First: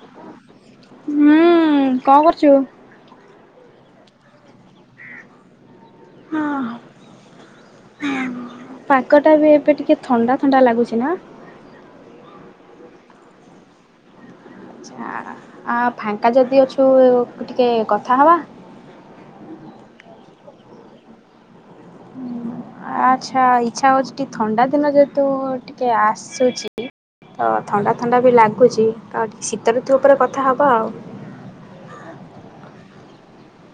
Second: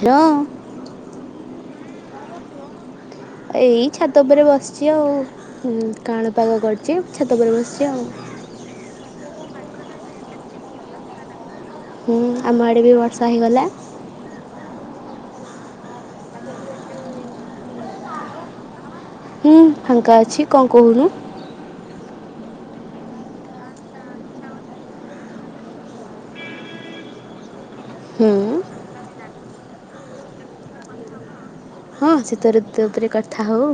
Hello. ହୁଁ କଣ କରୁଚୁ। ଏଇ ଛାତ ଉପରେ ବସିଛି ଆଉ ହୁଁ କାଆଁଳ ପାଗ ହଁ। କରିଛି ଛାତ ଉପରେ ବସିଛି ଆଉ। ପାଗଟା ବି ଏବେ ଟିକେ ଥଣ୍ଡା ଥଣ୍ଡା ଲାଗୁଚି ନା। ହୁଁ ଆମ ଆଡ଼େ ବି ବର୍ଷା ହେଇଗଲା। ଆ ଫାଙ୍କା ଯଦି ଅଛୁ ଟିକେ କଥା ହବା। ହୁଁ ଫାଙ୍କା ଅଛି କଁ କହୁନୁ। ଆଚ୍ଛା ଇଚ୍ଛା ହଉଛି ଟିକେ ଥଣ୍ଡା ଦିନ ଯେହେତୁ ଟିକେ ଆସୁଛି। ତ ଥଣ୍ଡା ଥଣ୍ଡା ହୁଁ ବି ଲାଗୁଛି ଆଉ ଟିକେ ଶୀତ ଋତୁ ଉପରେ କଥା ହବ ଆଉ। ହଁ ଶୀତ ଋତୁ ଉପରେ କଥା ହଉ।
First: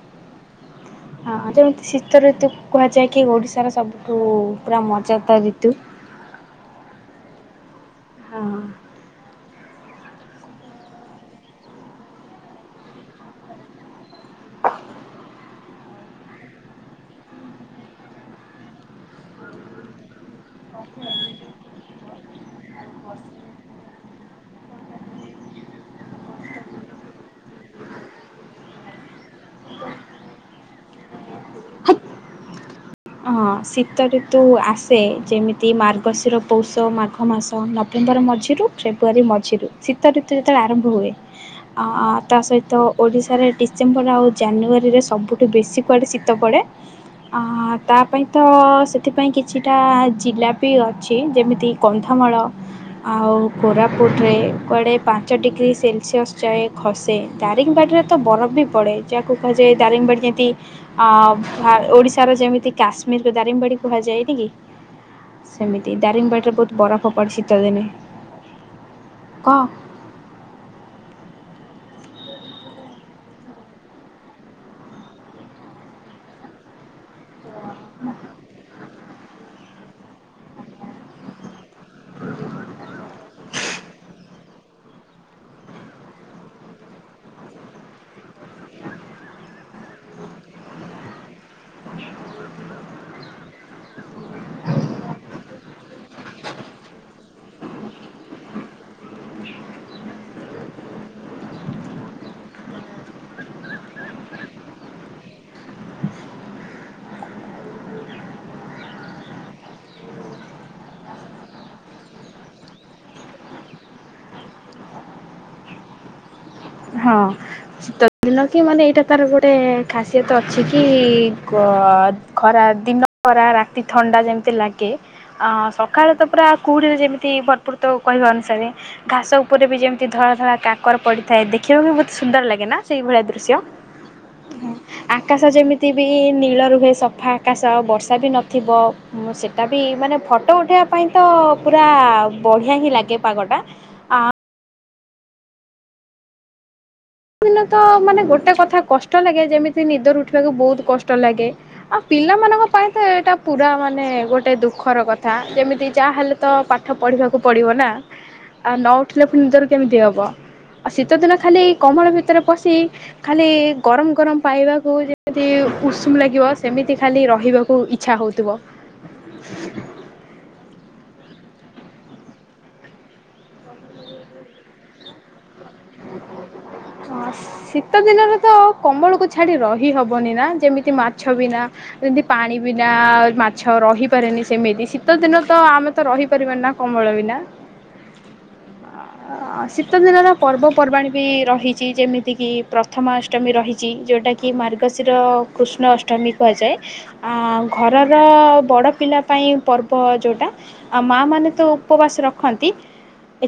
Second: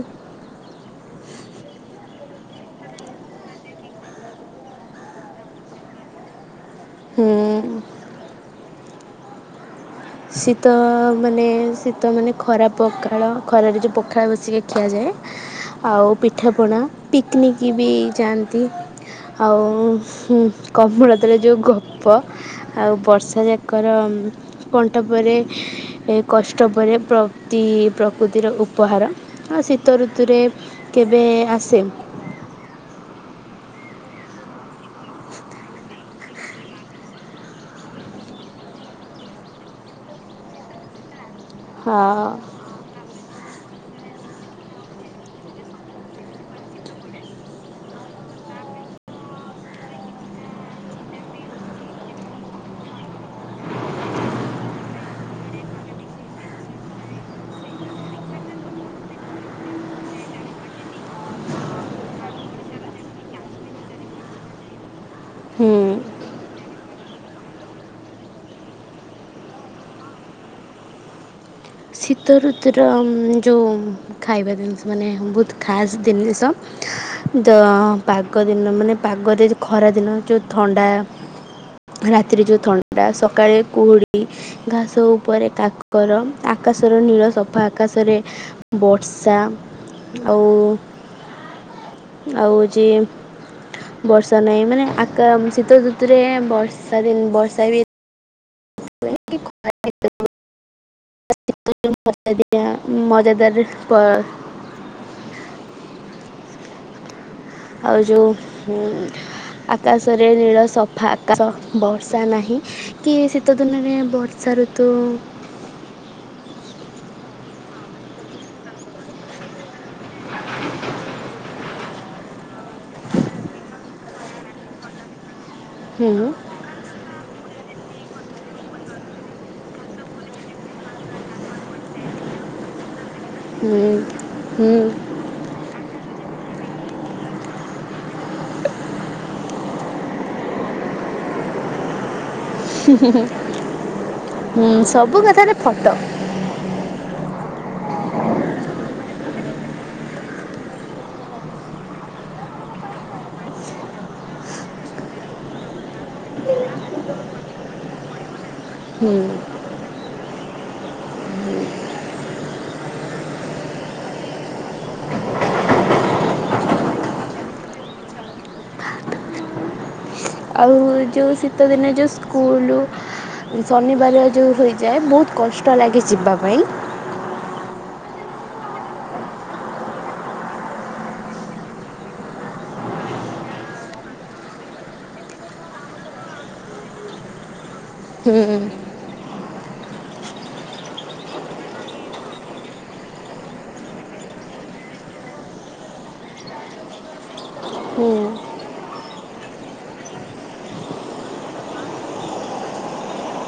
ହଁ ଯେମିତି ଶୀତ ଋତୁ କୁହାଯାଏ କି ଓଡିଶାର ସବୁଠୁ ପୁରା ମଜାଦାର ଋତୁ। ହୁଁ। ହଁ ଶୀତ ମାନେ ଶୀତ ମାନେ ଖରା ପଖାଳ ଖରାରେ ଯେଉଁ ପଖାଳ ବସିକି ଖିଆଯାଏ। ଆଉ ପିଠାପଣା ପିକ୍ନିକ ବି ଯାଆନ୍ତି। ଆଉ କମଳତଳେ ଯୋଉ ଗପ। ଆଉ ବର୍ଷା ଯାକର ତାପରେ। ଏ କଷ୍ଟ ପରେ ପ୍ରତି ପ୍ରକୃତିର ଉପହାର ଆ ଶୀତ ଋତୁରେ କେବେ ଆସେ। ହଁ ଶୀତଋତୁ ଆସେ ଯେମିତି ମାର୍ଗଶିର ପୌଷ ମାଘ ମାସ ନଭେମ୍ବର ମଝିରୁ। ଫେବୃଆରୀ ମଝିରୁ ଶୀତ ଋତୁ ଯେତେବେଳେ ଆରମ୍ଭ ହୁଏ ତା ହଁ ସହିତ। ଓଡ଼ିଶାରେ ଡିସେମ୍ବର ଆଉ ଜାନୁଆରୀରେ ସବୁଠୁ ବେଶୀ କୁଆଡ଼େ ଶୀତ ପଡ଼େ। ଅଁ ତା। ତା ପାଇଁ ତ ସେଥିପାଇଁ କିଛିଟା ଜିଲ୍ଲା ବି ଅଛି ଯେମିତି କନ୍ଧମାଳ। ଆଉ କୋରାପୁଟରେ କୁଆଡ଼େ ପାଞ୍ଚ ଡିଗ୍ରୀ ସେଲସିଅସ୍ ଯାଏ ଖସେ। ଦାରିଙ୍ଗବାଡ଼ିରେ ତ ବରଫ ବି ପଡ଼େ ଯାହାକୁ କୁହାଯାଏ ଦାରିଙ୍ଗବାଡ଼ି ଯେମିତି। ଅ ଓଡିଶାର ଯେମିତି କାଶ୍ମୀରକୁ ଦାରିଙ୍ଗବାଡି କୁହାଯାଏନି କି। ସେମିତି ଦାରିଙ୍ଗବାଡ଼ିରେ ବହୁତ ବରଫ ପଡ଼ି ଶୀତ ଦିନେ। ଶୀତ ଋତୁୁର ଯୋଉ। ଖାଇବା ଜିନିଷ ମାନେ ବହୁତ ଖାସ୍ ଜିନିଷ। ତ ପାଗ ଦିନ ମାନେ ପାଗରେ ଖରାଦିନ ଯୋଉ ଥଣ୍ଡା। ରାତିରେ ଯୋଉ ଥଣ୍ଡାଟା ସକାଳେ କୁହୁଡ଼ି ଘାସ ଉପରେ କାକର। ଆକାଶର ନୀଳ ସଫା ଆକାଶରେ ବର୍ଷା। ଆଉ ଆଉ ହଉଚି। ବର୍ଷା ନାହିଁ ମାନେ ଆକା ଶୀତ ଋତୁରେ ବର୍ଷା ଦିନ ବର୍ଷା ବି [unintelligible] [inaudible] ମଜାଦାର ଆଉ ଯୋଉ ହୁଁ। ଆକାଶରେ ନୀଳ ସଫା ଆକାଶ ବର୍ଷା ନାହିଁ। କି ଶୀତ ଦିନରେ ବର୍ଷା ଋତୁ। ହଁ ଶୀତ ଦିନ କି ମାନେ ଏଇଟା ତାର ଗୋଟେ ଖାସି୍ୟତ ଅଛି କି। ଖରା ଦିନ ଖରା ରାତି ଥଣ୍ଡା ଯେମିତି ଲାଗେ ଅଁ ହୁଁ ସକାଳ ତ ପୁରା କଉହୁଡ଼ିରେ ଯେମିତି ଭରପୁର ତ କହିବା ଅନୁସାରେ। ଘାସ ଉପରେ ବି ଯେମିତି ଧଳା ଧଳା କାକର ପଡିଥାଏ ଦେଖିବାକୁ ବି ବହୁତ ସୁନ୍ଦର ଲାଗେ ନା। ସେ ସେଇଭଳିଆ ଦୃଶ୍ୟ ଅ ହୁଁ ଆକାଶ ଯେମିତି ବି ନୀଳ ରୁହେ ସଫା ଆକାଶ ବର୍ଷା ବି ନଥିବ। ଉଁ ସେଇଟା ବି ମାନେ ଫଟୋ ଉଠେଇବା ପାଇଁ ତ ପୁରା ବଢ଼ିଆ ହିଁ ଲାଗେ ପାଗଟା। ଆ ହୁଁ ସବୁ କଥାରେ ଫଟୋ। ଦିନ ତ ମାନେ ଗୋଟେ କଥା କଷ୍ଟ ଲାଗେ ଯେମିତି ନିଦରୁ ଉଠିବାକୁ ବହୁତ କଷ୍ଟ ଲାଗେ। ଆଉ ପିଲାମାନଙ୍କ ପାଇଁ ତ ଏଇଟା ପୁରା ମାନେ ଗୋଟେ ଦୁଃଖର କଥା ଯେମିତି ଯାହା ହେଲେ ତ ପାଠ ପଢ଼ିବାକୁ ପଡ଼ିବ ନା। ଆଉ ନ ହୁଁ ଉଠିଲେ ପୁଣି ନିଦରୁ କେମିତି ହବ ଆଉ ଶୀତ ଦିନ ଖାଲି କମଳ ଭିତରେ ପଶି। ଖାଲି ଗରମ ଗରମ ପାଇବାକୁ ଯେମିତି ଉଷୁମ ଲାଗିବ ସେମିତି ଖାଲି ରହିବାକୁ ଇ ଇଚ୍ଛା ହଉଥିବ। ଆଉ ଯୋଉ ଶୀତଦିନେ ଯେଉଁ ସ୍କୁଲ। ଶନିବାର ଯେଉଁ ହୋଇଯାଏ ବହୁତ୍ କଷ୍ଟ ଲାଗେ ଯିବା ପାଇଁ। ହଁ ଶୀତ ଦିନରେତ କମ୍ବଳକୁ ଛାଡି ରହି ହବନିନା ଯେମିତି ମାଛ ବିନା ଯେମିତି ପାଣି ବିନା ମାଛ ରହିପାରେନି ସେମିତି ଶୀତଦିନରେତ ଆମେ ତ ରହିପାରିବାନିନା କମ୍ବଳ ବିନା। ହୁଁ। [inaudible] ଅଁ ଶୀତଦିନରେ ପର୍ବପର୍ବାଣିବି ରହିଚି ଯେମିତିକି ପ୍ରଥମା ଅଷ୍ଟମୀ ରହିଚି ଯୋଉଟା କି ମାର୍ଗଶିର କୃଷ୍ଣ ଅଷ୍ଟମୀ କୁହାଯାଏ। ଅଁ ଘରର ହୁଁ ବଡ଼ ପିଲା ପାଇଁ ପର୍ବ ଯୋଉଁଟା। ଆଉ ମାଆ ମାନେତ ଉପବାସ ରଖନ୍ତି।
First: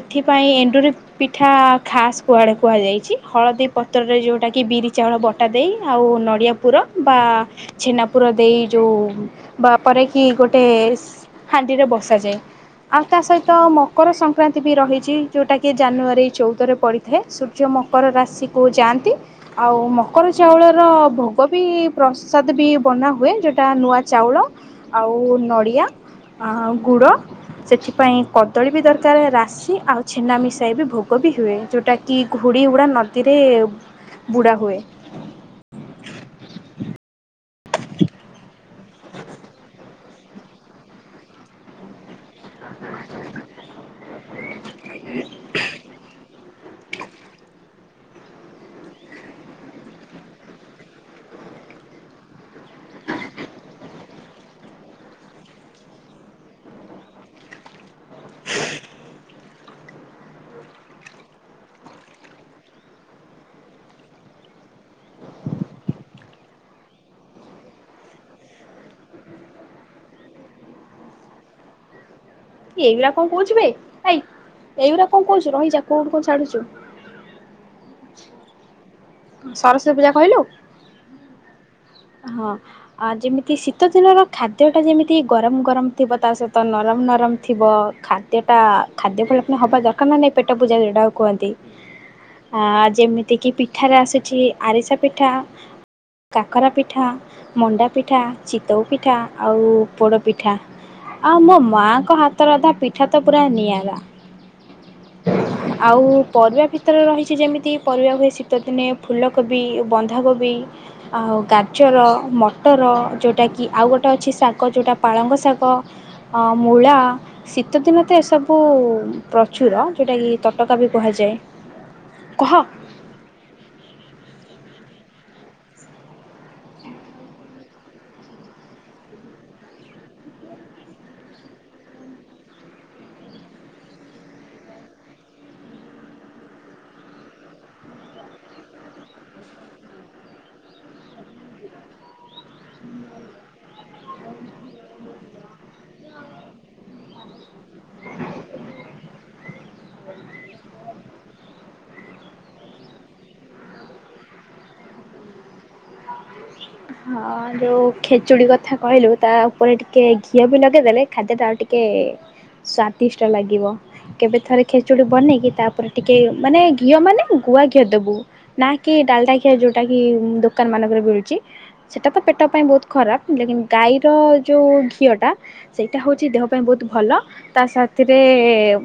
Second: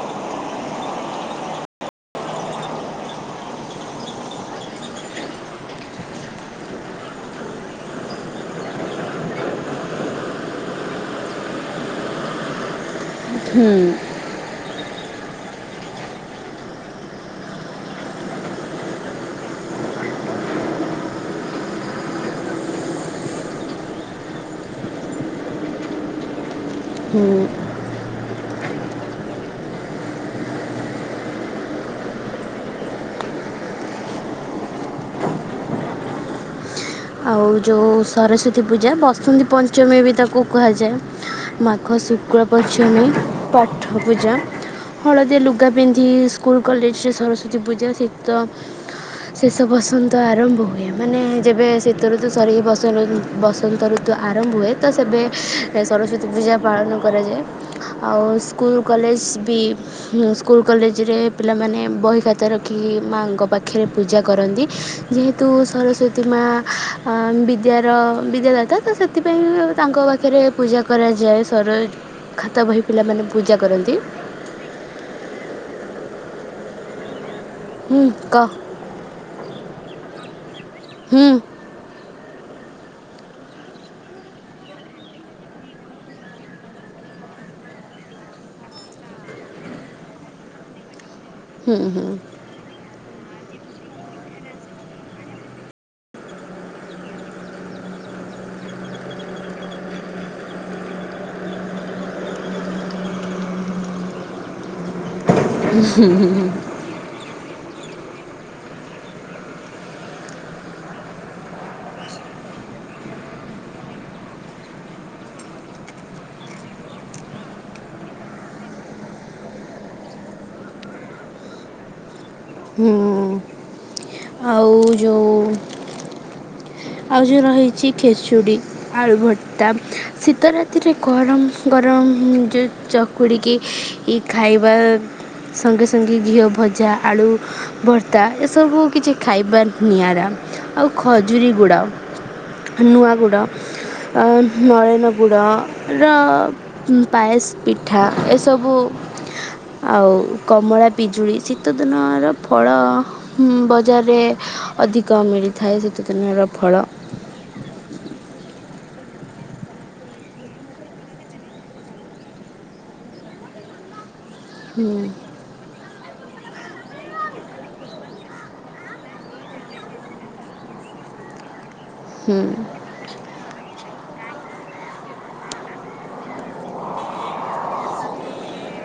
ଏଥିପାଇଁ ଏଣ୍ଡୁରି ପିଠା ଖାସ୍ କୁଆଡ଼େ କୁହାଯାଇଛି ହଳଦୀ ପତ୍ରରେ ଯୋଉଟାକି ବିରି ଚାଉଳ ବ ଅଟା ଦେଇ ଆଉ ନଡ଼ିଆ ପୁର ବା ଛେନାପୁର ଦେଇ ଯୋଉଁ ବାପରେ କି ଗୋଟେ ହାଣ୍ଡିରେ ବସାଯାଏ ଆଉତା ସହିତ ମକର ସଂକ୍ରାନ୍ତି ବି ରହି ଚି ଯୋଉଁଟାକି ଜାନୁଆରୀ ଚଉଦରେ ପଡ଼ିଥାଏ ସୂର୍ଯ୍ୟ ମକର ରାଶିକୁ ଯାଆନ୍ତି। ଆଉ ମକର ଚାଉଳର ଭୋଗବି ପ୍ରସାଦବି ବନାହୁଏ ଯୋଉଁଟା ନୂଆ ଚାଉଳ ଆଉ ନଡ଼ିଆ ଆ ଗୁଡ଼ ହୁଁ ସେଥିପାଇଁ କଦଳୀ ବି ଦରକାର୍ ରାଶି ଆଉ ଛେନା ମିଶାଇବି ଭୋଗବି ହୁଏ ଯୋଉଟାକିି ଘୁଡ଼ି ଉୁଡ଼ା ନଦୀରେ ବୁଢ଼ାହୁଏ। ଆଉ ଯେଉଁ ସରସ୍ଵତୀ ପୂଜା ବସନ୍ତୀ ପଞ୍ଚମୀବି ତାକୁ କୁହାଯାଏ। ମାଘ ଶୁକ୍ଳ ପଞ୍ଚମୀ ପାଠ ପୂଜା। ହଳଦିଆ ଲୁଗା ପିନ୍ଧି ସ୍କୁଲ୍ କଲେଜରେ ସରସ୍ଵତୀ ପୂଜା ସେ ତ ଶେଷ ବସନ୍ତ ଆରମ୍ଭ ହୁଏ ମାନେ ଯେବେ ଶୀ ତଋତୁ ସରି ବସନ ବସନ୍ତ ଋତୁ ଆରମ୍ଭ ହୁଏତ ସେବେ ସରସ୍ଵତୀ ସତୀ ପୂଜା ପାଳନ କରାଯାଏ ଆଉ ସ୍କୁଲ୍ କଲେଜ୍ ବି ହୁଁ ସ୍କୁଲ୍ କଲେଜରେ ପିଲାମାନେ ବହି ଖତା ରଖିକି ମାଆଙ୍କ ପାଖରେ ପୂଜା କରନ୍ତି। ଯେହେତୁ ସରସ୍ଵତୀ ମା ଅଁ ବିଦ୍ୟାର ବିଦ୍ୟାଦାତା ତ ସେଥିପାଇଁ ତାଙ୍କ କତିରେ ପୂଜା କରାଯାଏ ସର ଖାତା ବହି ପିଲାମାନେ ପୂଜା କରନ୍ତି। ଏଉରା କଣ କହୁଚୁ ରହିଯା କୋଉଠୁ କଣ ଛାଡ଼ୁଚୁ। ହୁଁ କହ? ସରସ୍ଵତୀ ପୂଜା କହିଲୁ? ହୁଁ। ହଁ। ଆ ଯେମିତି ଶୀତଦିନର ଖାଦ୍ୟଟା ଯେମିତି ଗରମ ଗରମ ଥିବ ତାସହିତ ନରମ ନରମ ଥିବ ଖା ଯେତେଟା ଖାଦ୍ୟଫଳ ହବା ଦରକାର୍ ନାହିଁ ପେଟ ପୂଜା ଯୋଉଟାକୁ କୁହନ୍ତି। ହୁଁ ହୁଁ। ହଁ ଯେମିତିକିି ପିଠାରେ ଆସିଛି ଆରିସା ପିଠା କାକେରା ପି ଠା ମଣ୍ଡା, ପିଠା ଚିତଉ, ପିଠା ଆଉ ପୋଡ଼, ପିଠା। ଆଉ ମୋ ମାଆଙ୍କ ହାତ ରନ୍ଧା ପିଠା ତ ପୁରା ନିଆରା। ଆଉ ପରିବା କି ଭିତରେ ରହିଚି ଯେମିତି ପରିବା ହୁଏ ଶୀତଦିନେ ଫୁଲକୋବି ବନ୍ଧାକୋବି ଆଉ ଗା ଜର ମଟର ଯୋଉଟାକି ଆଉ ଗୋଟେ ଅଛି ଶାଗ ଯୋଉଟା ପାଳଙ୍ଗ ଶାଗ। ହଁ ମୂଳା ଶୀତଦିନତ ଏସବୁ ପ୍ରଚୁର ଯୋଉଟାକି ତଟକାବି କୁହାଯାଏ। କହ ହୁଁ। ଆଉ ଯୋଉ ଆଉ ଯୋଉ ରହିଚି ଖେଚୁଡ଼ି। ଆଳୁ ଭର୍ତ୍ତା ଶୀତ ରାତିରେ ଗରମ ଗରମ ଯୋଉ ଚ କୁଡ଼ିକି ଇ ଖାଇବା ସଙ୍ଗେ ସଙ୍ଗେ ଘିଅ ଭଜା, ଆଳୁ ଭର୍ତ୍ତା ଏସବୁ କିଛି ଖାଇବା ନିଆରା। ଆଉ ଖଜୁରୀ ଗୁଡ। ନୂଆଗୁଡ ଅ ନରେନ ଗୁଡ଼ ର ଉଁ ପାଏସ ପିଠା ଏସବୁ ଆଉ କମଳା ପିଜୁଳି ଶୀତ ଦିନ ର ଫଳ ହମ୍ ବଜାରରେ ଅଧିକ ମିଳିଥାଏ ଶୀତଦିନର ଫଳ। ହଁ ଯୋଉ ଖେଚୁଡ଼ି କଥା କହିଲୁ ତା ଉପରେ ଟିକେ ଘିଅ ବି ଲଗେଇଦେଲେ ଖାଦ୍ୟଟା ଆଉ ଟିକେ ସ୍ଵାଦିଷ୍ଟ ଲାଗିବ କେବେ ଥରେ ଖେଚୁଡି ବନେଇକି ତା ଉପରେ ଟିକେ ମାନେ ଘିଅ ମାନେ ଗୁଆ ଘିଅ ଦବୁ। ନା କି ଡାଲଡା ଘିଅ ଯୋଉଟା କି ଦୋକାନ ମାନଙ୍କରେ ମିଳୁଛି। ସେଟା ତ ହୁଁ ପେଟ ପାଇଁ ବହୁତ ଖରାପ ହେଲେ କିନ୍ ଗାଈର ଯଉ ଘିଅଟା ସେଇଟା ହେଉଛି ଦେହ ପାଇଁ ବହୁତ ଭଲ। ତା ସାଥିରେ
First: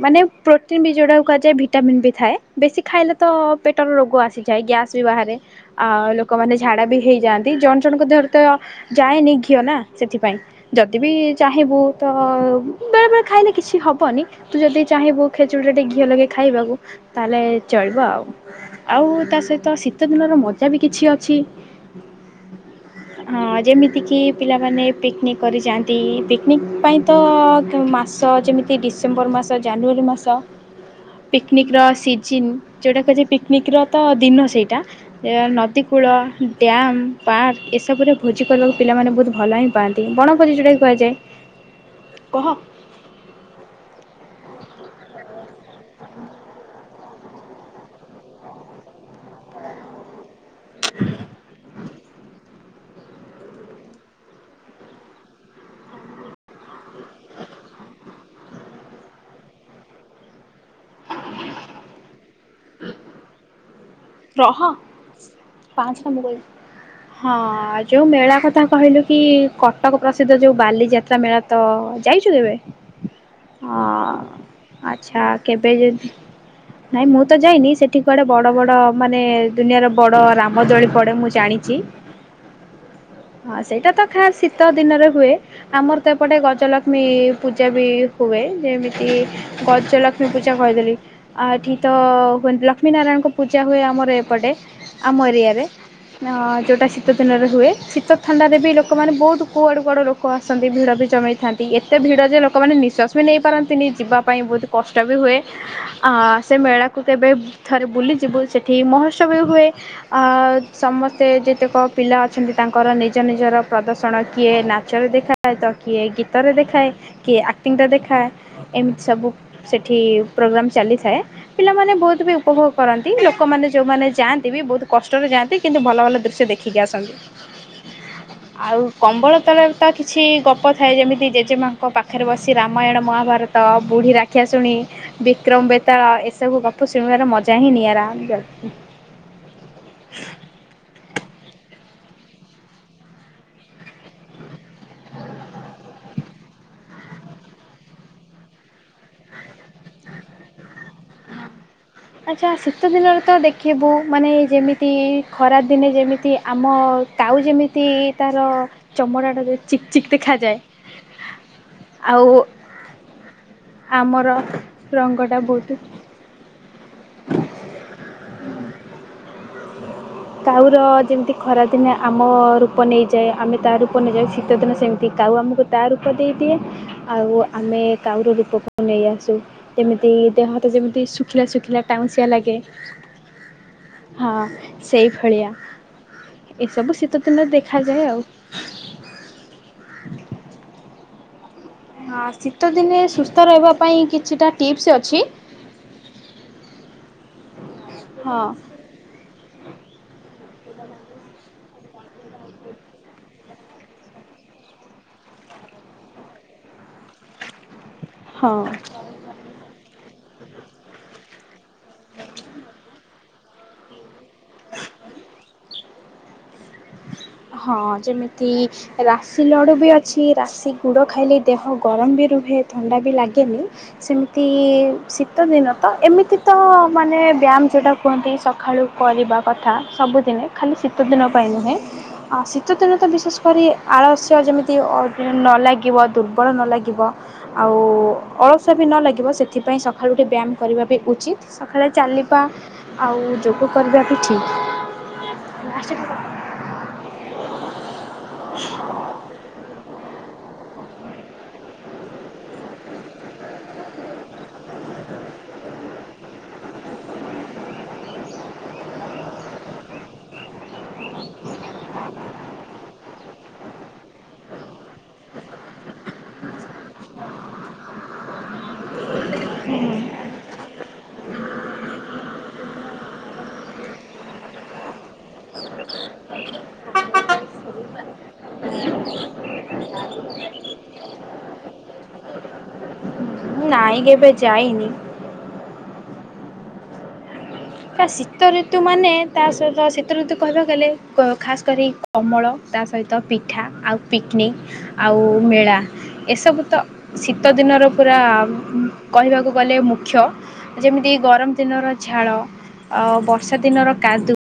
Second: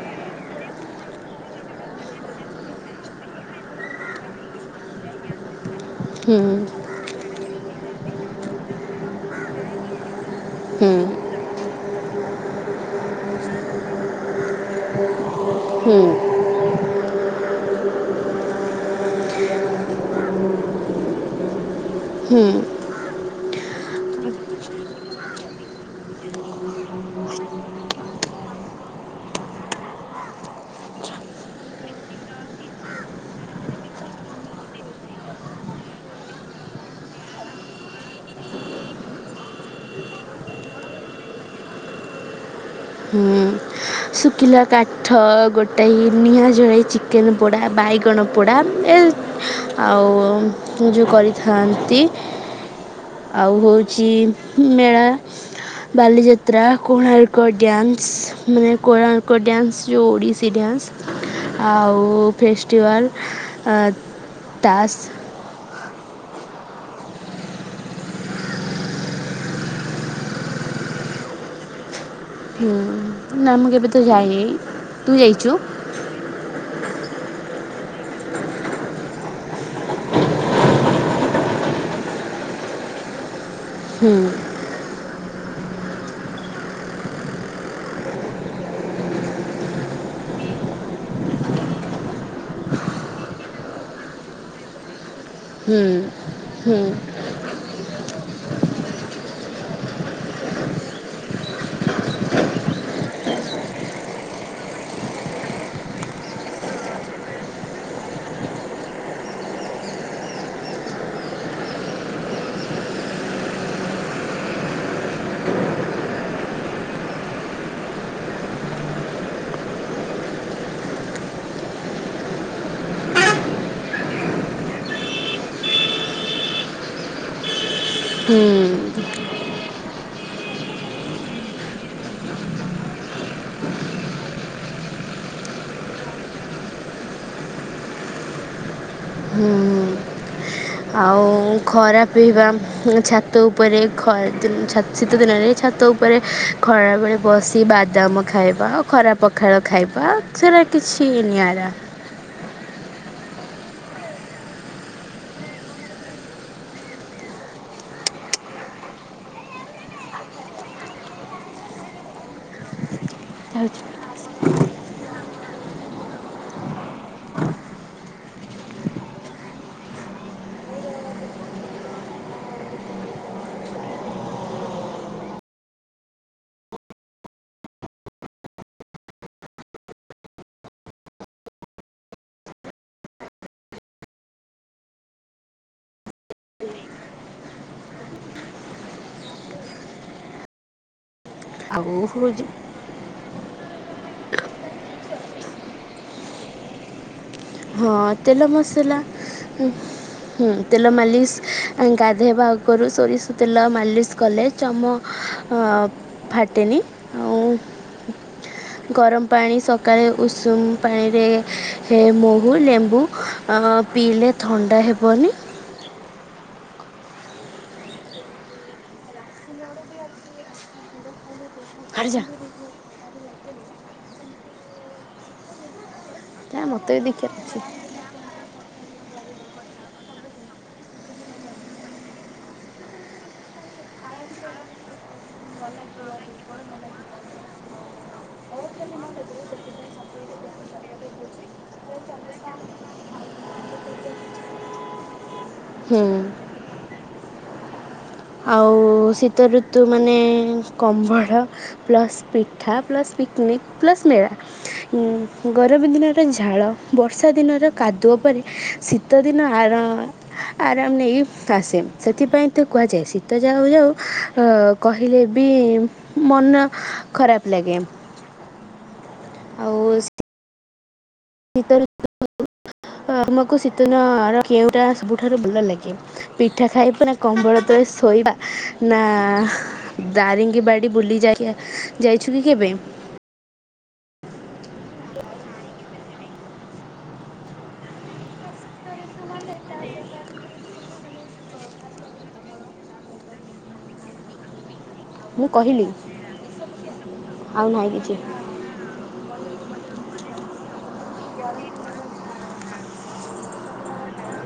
ମାନେ ପ୍ରୋଟିନ ବି ଯଉଟା କୁ କୁହାଯାଏ ଭିଟାମିନ୍ ବି ଥାଏ। ବେଶୀ ଖାଇଲେ ତ ପେଟର ରୋଗ ଆସିଯାଏ, ଗ୍ୟାସ୍ ବି ବାହାରେ, ଆ, ହୁଁ ଲୋକମାନେ ଝାଡା ବି ହେଇଯାଆନ୍ ଜଣ ଜଣଙ୍କ ଦେହରେ ତ ଯାଏନି ଘିଅ ନା ସେଥିପାଇଁ। ଯଦି ବିି ଚାହିଁବୁ ତ ବେଳେ ବେଳେ ଖାଇଲେ କିଛି ହବନି। ତୁ ଯଦି ଚାହିଁବୁ ଖେଚୁଡ଼ିରେ ଟିକେ ହୁଁ ଘିଅ ଲଗେଇ ଖାଇବାକୁ ତାହେଲେ ଚଳିବ ଆଉ। ଆଉ ତା ସହିତ ଶୀତ ଦିନର ମଜା ବି କିଛି ଅଛି। ହୁଁ। ହଁ ଯେମିତି କିି ପିଲାମାନେ ପିକ୍ ନିକ୍ କରି ଯାଆନ୍ତି ପିକ୍ ନିକ୍ ପାଇଁ ତ ମା ସ ଯେମିତି ଡିସେମ୍ବର ମାସ ଜାନୁଆରୀ ମାସ ପିକ୍ ନିକ୍ ର ସିଜିନ୍ ଯଉଟା କୁହାଯାଏ ପିକ୍ ନିକ୍ ର ତ ଦିନ ସେଇଟା ହେ ନଦୀ କୂଳ ଡ୍ୟାମ୍ ପାର୍କ ଏସବୁରେ ଭୋଜି କରିବାକୁ ପିଲାମାନେ ବହୁତ ଭଲ ହିଁ ପାଆନ୍ତି ବଣଭୋଜି ଯଉଟାକୁ କୁହାଯାଏ। କହ। ହୁଁ। ଶୁଖିଲା କାଠ ଗୋଟାଇ ନିଆଁ ଜଳେଇ ଚିକେନ ପୋଡ଼ା ବାଇଗଣ ପୋଡ଼ା ଏ ଆଉ ଯୋଉ କରିଥାନ୍ତି। ଆଉ ହଉଛି ମେଳା ବାଲିଯାତ୍ରା କୋଣାର୍କ ଡ୍ୟାନ୍ସ ମାନେ କୋଣାର୍କ ଡ୍ୟାନ୍ସ ଯୋଉ ଓଡ଼ିଶୀ ଡ୍ୟାନ୍ସ ଆଉ ଫେଷ୍ଟିଭାଲ। ଆ। ରହ ପାର୍ଷ୍ଟ ଟା ମୁଁ କହିବି। ହଁ ଯୋଉ ମେଳା କଥା କହିଲୁ କି କଟକ ପ୍ରସିଦ୍ଧ ଯୋଉ ବାଲିଯାତ୍ରା ମେଳା ତ ଯାଇଛୁ କେବେ ନା ମୁଁ ଆ କେବେ ତ ଯାଇନି ତୁ ଆଚ୍ଛା ଯାଇଛୁ କେବେ ଯଦି ନାଇଁ ମୁଁ ତ ଯାଇନି ସେଠି କୁଆଡେ ବଡ ବଡ ମାନେ ଦୁନିଆର ବଡ ରାମ ଦୋଳି ପଡେ ମୁଁ ଜାଣିଛି। ହଁ ସେଇଟା ତ ହୁଁ ଖାସ ଶୀତ ଦିନରେ ହୁଏ। ଆମର ତ ଏପଟେ ଗଜଲକ୍ଷ୍ମୀ ପୂଜା ବି ହୁଏ ଯେମିତି ଗଜ ଲକ୍ଷ୍ମୀ ପୂଜା କହିଦେଲି ଆ ଏଠି ତ ହୁଏନ୍ ଲକ୍ଷ୍ମୀ ନାରାୟଣଙ୍କ ପୂ ଜା ହୁଏ ଆମର ଏପଟେ ଆମ ଏରିଆରେ ହୁଁ ଅଂ ଯୋଉଟା ହୁଁ ଶୀ ଶୀତଦିନରେ ହୁଏ ଶୀତ ଥଣ୍ଡାରେ ବି ଲୋକମାନେ ବହୁତ କୁଆଡ଼ୁ କୁଆଡ଼ ଲୋକ ଆସନ୍ତି ଭିଡ଼ ବି ଜମେଇଥା ନ୍ତି ଏତେ ଭିଡ଼ ଯେ ଲୋକମାନେ ନିଶ୍ୱାସ ବି ନେଇପାରନ୍ତିନି ଯିବା ପାଇଁ ବହୁତ କଷ୍ଟ ବି ହୁଏ। ଆ ସେ ମେଳାକୁ କେବେ ଥରେ ବୁଲି ଯିବୁ ସେଠି ମହୋତ୍ସବ ବି ହୁଏ। ଅ ସମସ୍ତେ ଯେତେକ ପିଲା ଅଛନ୍ତି ତାଙ୍କର ନିଜ ନିଜର ପ୍ରଦର୍ଶନ କିଏ ନାଚରେ ଦେଖା ଖାଏ ତ କିଏ ଗୀତରେ ଦେଖାଏ କିଏ ଆକ୍ଟିଂରେ ଦେଖାଏ। ଏମିତି ସବୁ ସେଠି ପ୍ରୋଗ୍ରାମ ଚାଲିଥାଏ ପିଲାମାନେ ବହୁତ ବି ଉପଭୋଗ କରନ୍ ନ୍ତି ଲୋକମାନେ ଯୋଉମାନେ ଯାଆନ୍ତି ବି ବହୁତ କଷ୍ଟରେ ଯାଆନ୍ତି କିନ୍ତୁ ଭଲ ଭଲ ଦୃଶ୍ୟ ଦେଖିକି ଆସନ୍ତି। ଆଉ। ହୁଁ କମ୍ବଳ ତଳ ତ କିଛି ଗପ ଥାଏ ଯେମିତି ଜେଜେମାଙ୍କ ପାଖରେ ବସି ରାମାୟଣ ମହାଭାରତ ବୁଢ଼ୀ ରାକ୍ଷ ଶିକ୍ଷା ଶୁଣି ବିକ୍ରମ ବେତାଳ ଏସବୁ ଗପ ଶୁଣିବାର ମଜା ହିଁ ନିଆରା। ହୁଁ ଆଉ ଖରା ପିଇବା ଛାତ ଉପରେ ଖରା ଛା ଶୀ ଶୀତ ଦିନରେ ଛାତ ଉପ ଉପରେ ଖରାବେେଳେ ବସି ବାଦାମ ଖାଇବା ଆଉ ଖରା ପ ପଖାଳ ଖାଇବା ସେଟା କିଛି ନିଆରା। ଆଚ୍ଛା ଶୀତ ଦିନରେ ତ ଦେଖିବୁ ମାନେ ଯେମିତି ଖରାଦିନେ ଯେମିତି ଆମ କାଉ ଯେମିତି ତାର ଚମଡ଼ାଟା ଯେ ଚିକ୍ ଚିକ୍ ଦେଖାଯାଏ। ଆଉ ଆମର ରଙ୍ଗ ଟା ବହୁତ [inaudible] କାଉର ଯେମିତି ଖରାଦିନେ ଆମ ରୂପ ନେଇଯାଏ ଆମେ ତା ରୂପ ନେଇଯା ଶୀତଦିନେ ସେମିତି କାଉ ଆମକୁ ତା ରୂପ ଦେଇଦିଏ ଆଉ ଆମେ କାଉର ରୂପକୁ ନେଇ ଆସୁ। ଯେମିତି ଦେହ ତ ଯେମିତି ଶୁଖିଲା ଶୁଖିଲା ଟାଉଁସିିଆ ଲାଗେ। ହଁ ସେଇ ଭଳିଆ ଏସବୁ ଶୀତ ଦିନରେ ଦେଖାଯାଏ ଆଉ। ଆଉ ହଁ ହେଉଛି ଶୀତଦିନେ ସୁସ୍ଥ ରହିବା ପାଇଁ କିଛିଟା ଟିପ୍ସ ଅଛି। ହଁ ତେଲ ମସଲା ହୁଁ ତେଲ ମାଲିସ୍ ଗାଧୋଇବା ଆଗରୁ ସୋରିଷ ତେଲ ମାଲିସ୍ କଲେ ଚମ ଫାଟେନି ଆଉ ହଁ ଗରମ ପାଣି ସକାଳେ ଉଷୁମ ପାଣିରେ ହେ ମହୁ, ଲେମ୍ବୁ ପିଇଲେ ଥଣ୍ଡା ହେବନି। ହଁ ଯେମିତି ରାଶି ଲଡୁ ବି ଅଛି ରାଶି ଗୁଡ ଖାଇଲେ ଦେହ ଆଡ଼େ ଗରମ ଯା ବି ରୁହେ ଥଣ୍ଡା ବି ଲାଗେନି ସେମିତି ଶୀତଦିନ ତ ଏମିତି ତ ଯା ମୋତେ ବି ମାନେ ଦେଖିବାର ଅଛି ବ୍ୟାୟାମ ଯେଉଁଟା କୁହନ୍ତି ସକାଳୁ କରିବା କଥା ସବୁଦିନେ ଖାଲି ଶୀତଦିନ ପାଇଁ ନୁହେଁ ଆଉ ଶୀତଦିନ ତ ବିଶେଷ କରି ଆଳସ୍ୟ ଯେମିତି ନ ଲାଗିବ ଦୁର୍ବଳ ନ ଲାଗିବ ଆଉ ଅଳସୁଆ ବି ନ ଲାଗିବ ସେଥିପାଇଁ ସକାଳୁ ଉଠି ବ୍ୟାୟାମ କରିବା ବି ଉଚିତ୍। ସକାଳେ ଚାଲିବା ଆଉ ଯୋଗ କରିବା ବି ଠିକ୍। ହୁଁ ଆଉ ଶୀତଋତୁ ମାନେ କମ୍ବଳ ପ୍ଲସ ପିଠା ପ୍ଲସ୍ ପିକନିକ ପ୍ଲସ ମେଳା ଗରମ ଦିନରେ ଝାଳ ବର୍ଷା ଦିନର କାଦୁଅ ପରି ଶୀତ ଦିନର ଆଳ ହୁଁ ଆରାମ ନେଇକି ଆସେ ସେଥିପାଇଁ ତ କୁହାଯାଏ ଶ ତ ଯାଉ ଯାଉ କହିଲେ ବି ମନ ଖରାପ ଲାଗେ। ହଁ ବସ ଶୀତ ଋତୁ ଆମକୁ ଶୀତନ ର କେଉଁଟା ସବୁଠାରୁ ଭଲ ଲାଗେ? ପିଠା ଖାଇ ପୁ ନା କମ୍ବଳ ତଳେ ଶୋଇବା ନା ଦାରିଙ୍ଗୀ ବାଡ଼ି ବୁଲି ଯାଇ ଯାଇଛୁ କି କେବେ? ନାଇଁ କେବେ ଯାଇନି। କ ଶୀତ ଋତୁ ମାନେ ତା ସହିତ ଶୀତ ଋତୁ କହିବାକୁ ଗଲେ ଖାସ୍ କରି କମଳ ତା ସହିତ ପିଠା ଆଉ ପିକନିକ। ଆଉ ମୁଁ ମେଳା କହିଲି ଏସବୁ ତ ଶୀତ ଆଉ ଦିନର ନାହିଁ ପୁରା କିଛି କହିବାକୁ ଗଲେ ମୁଖ୍ୟ ଯେମିତି ଗରମ ଦିନର ଝାଳ ଅ ବର୍ଷା ଦିନର କାଦୁ